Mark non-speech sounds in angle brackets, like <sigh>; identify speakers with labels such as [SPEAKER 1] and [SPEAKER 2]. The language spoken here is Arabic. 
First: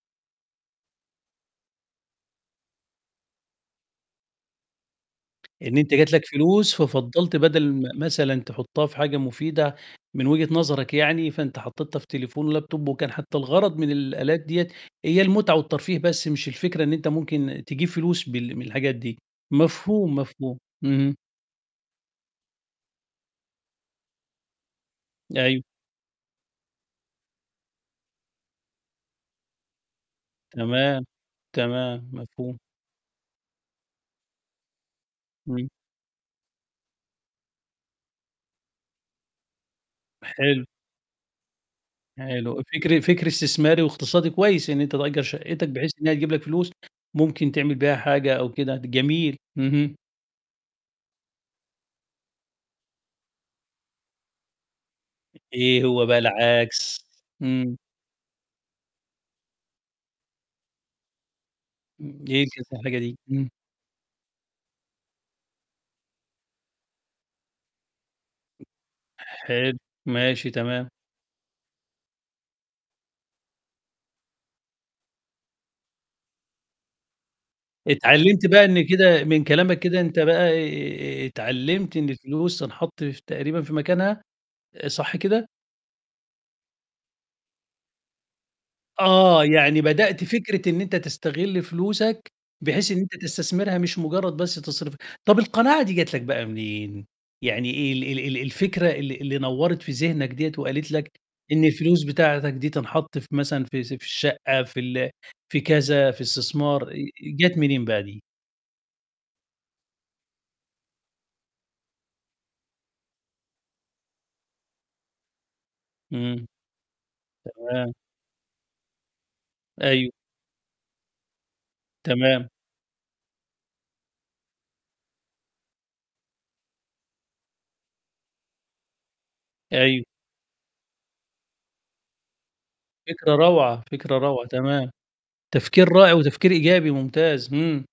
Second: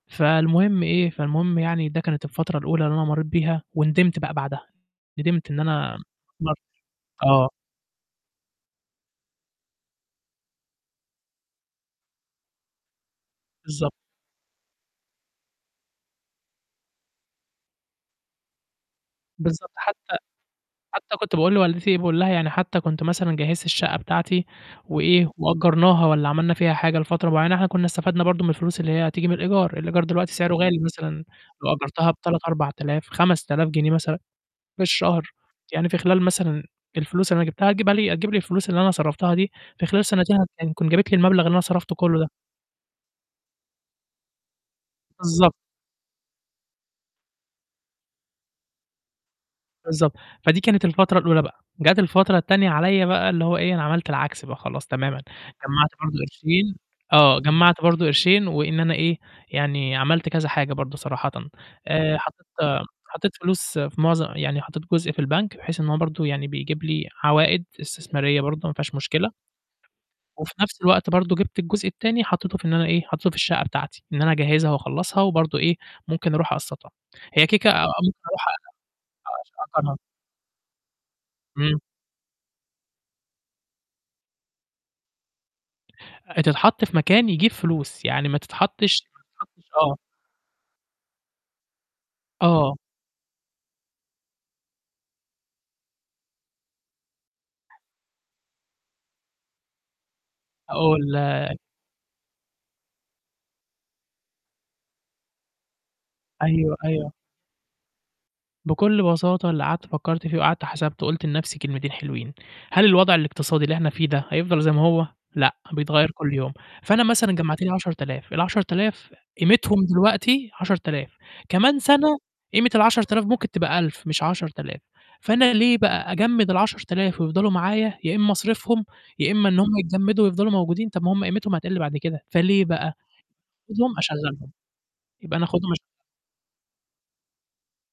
[SPEAKER 1] فالمهم إيه، فالمهم يعني ده كانت الفترة الأولى اللي أنا مرّيت بيها وندمت بقى بعدها، ندمت إن
[SPEAKER 2] إن أنت
[SPEAKER 1] أنا
[SPEAKER 2] جات لك
[SPEAKER 1] م <unintelligible>
[SPEAKER 2] فلوس ففضّلت
[SPEAKER 1] آه.
[SPEAKER 2] بدل ما مثلًا تحطّها في حاجة مفيدة من وجهة نظرك يعني، فأنت حطّيتها في تليفون ولاب توب وكان حتى الغرض من
[SPEAKER 1] بالضبط.
[SPEAKER 2] الآلات دِيّة هي المُتعة والترفيه، بس مش الفكرة إن أنت ممكن تجيب فلوس بال من الحاجات دي.
[SPEAKER 1] بالضبط،
[SPEAKER 2] مفهوم،
[SPEAKER 1] حتى
[SPEAKER 2] مفهوم. اهم.
[SPEAKER 1] حتى كنت باقول لوالدتي باقول لها: "يعني حتى كنت مثلًا جهّزت الشَقّة بتاعتي وإيه،
[SPEAKER 2] أيوه.
[SPEAKER 1] وأجّرناها والّا عملنا فيها حاجة لفترة معيّنة إحنا كنّا استفدنا برضه من الفلوس اللي هي هتيجي من الإيجار." الإيجار دلوقتي سعره غالي،
[SPEAKER 2] تمام،
[SPEAKER 1] مثلًا لو
[SPEAKER 2] تمام،
[SPEAKER 1] أجّرتها ب3،
[SPEAKER 2] مفهوم.
[SPEAKER 1] 4000، 5000 جنيه مثلًا في الشهر،
[SPEAKER 2] إمم.
[SPEAKER 1] يعني في خلال مثلًا الفلوس اللي أنا جبتها هتجبها لي هتجيب لي الفلوس اللي أنا صرفتها دي في خلال سنتين هت
[SPEAKER 2] حلو.
[SPEAKER 1] تكون جابت لي المبلغ اللي أنا صرفته كلّه ده.
[SPEAKER 2] حلو. فكر فكر استثماري واقتصادي كويس، إن أنت تأجّر
[SPEAKER 1] بالضبط.
[SPEAKER 2] شَقتَك بحيث إن هي تجيب لك فلوس، ممكن تعمل بيها حاجة أو كده، د جميل. اهم.
[SPEAKER 1] بالضبط، فدي كانت الفترة الأولى بقى، جات الفترة التانية عليّا بقى اللي هو إيه، أنا عملت العكس بقى خلاص تمامًا،
[SPEAKER 2] إيه
[SPEAKER 1] جمّعت
[SPEAKER 2] هو
[SPEAKER 1] برضه
[SPEAKER 2] بقى
[SPEAKER 1] قرشين
[SPEAKER 2] العكس؟
[SPEAKER 1] آه،
[SPEAKER 2] إمم.
[SPEAKER 1] جمّعت برضه قرشين وإن أنا إيه، يعني عملت كذا حاجة برضه صراحةً، آآ
[SPEAKER 2] إمم،
[SPEAKER 1] حطّيت
[SPEAKER 2] يركّز في الحاجة دي،
[SPEAKER 1] حطّيت
[SPEAKER 2] إمم.
[SPEAKER 1] فلوس في مُعظم يعني حطّيت جزء في البنك بحيث إن هو برضه يعني بيجيب لي عوائِد استثمارية برضه ما فيهاش مشكلة.
[SPEAKER 2] حلو، ماشي،
[SPEAKER 1] وفي نَفْس
[SPEAKER 2] تمام.
[SPEAKER 1] الوقت برضه جبت الجزء التاني حطّيته في إن أنا إيه، حطّيته في الشَقّة بتاعتي، إن أنا أجهّزها وأخلّصها وبرضه إيه، ممكن أروح أقسّطها، هي كده، كده ممكن أروح
[SPEAKER 2] اتعلّمت بقى
[SPEAKER 1] عشان
[SPEAKER 2] إن كده من كلامك
[SPEAKER 1] أأجّرها.
[SPEAKER 2] كده أنت بقى ي
[SPEAKER 1] إمم.
[SPEAKER 2] اتعلّمت إن الفلوس تنحط ف تقريبًا في مكانها، آآ صح كده؟
[SPEAKER 1] آآ تتحط في مكان يجيب فلوس، يعني ما تتحطّش
[SPEAKER 2] آه،
[SPEAKER 1] ما تتحطّش
[SPEAKER 2] يعني
[SPEAKER 1] آه.
[SPEAKER 2] بدأت فكرة إن أنت تستغل فلوسك،
[SPEAKER 1] آه.
[SPEAKER 2] بحيث إن أنت تستثمرها مش مُجرّد بس تصرفها، طَب القناعة دي جات لك بقى منين، يعني ال ال ال ال الفكرة اللي اللي نوّرت في ذِهنك دِيّة وقالت
[SPEAKER 1] هاقول
[SPEAKER 2] لك،
[SPEAKER 1] لك.
[SPEAKER 2] إن الفلوس بتاعتك دي تنحط في مثلًا في سب الشَقّة في ال في كذا في
[SPEAKER 1] أيوه،
[SPEAKER 2] استثمار، آآ آآ
[SPEAKER 1] أيوه.
[SPEAKER 2] جات منين بقى دي؟
[SPEAKER 1] بكل بساطة اللي قعدت فكّرت فيه وقعدت حسبته، قُلت لنَفْسي كلمتين حلوين، هل الوضع الاقتصادي اللي إحنا فيه ده هيفضل زي ما هو لأ، بيتغيّر كل
[SPEAKER 2] إمم.
[SPEAKER 1] يوم، فأنا مثلًا جمّعت لي عَشَر
[SPEAKER 2] تمام.
[SPEAKER 1] آلاف، ال10000 قيمتهم
[SPEAKER 2] أيوه.
[SPEAKER 1] دلوقتي 10000، كمان سَنة
[SPEAKER 2] تمام.
[SPEAKER 1] قيمة ال10000 ممكن تبقى 1000 مش 10000، فأنا ليه بقى أجمّد ال10000 ويفضلوا معايا يا إمّا أصرفهم، يا إمّا إنّهم
[SPEAKER 2] أيوه.
[SPEAKER 1] يتجمّدوا ويفضلوا موجودين، طَب ما هم قيمتهم هتقِل بعد كده، فليه بقى؟
[SPEAKER 2] فكرة روعة،
[SPEAKER 1] آخُدهم
[SPEAKER 2] فكرة روعة
[SPEAKER 1] أشغلهم،
[SPEAKER 2] تمام،
[SPEAKER 1] يبقى أنا آخُدهم أش
[SPEAKER 2] تفكير رائع وتفكير إيجابي، ممتاز، إمم.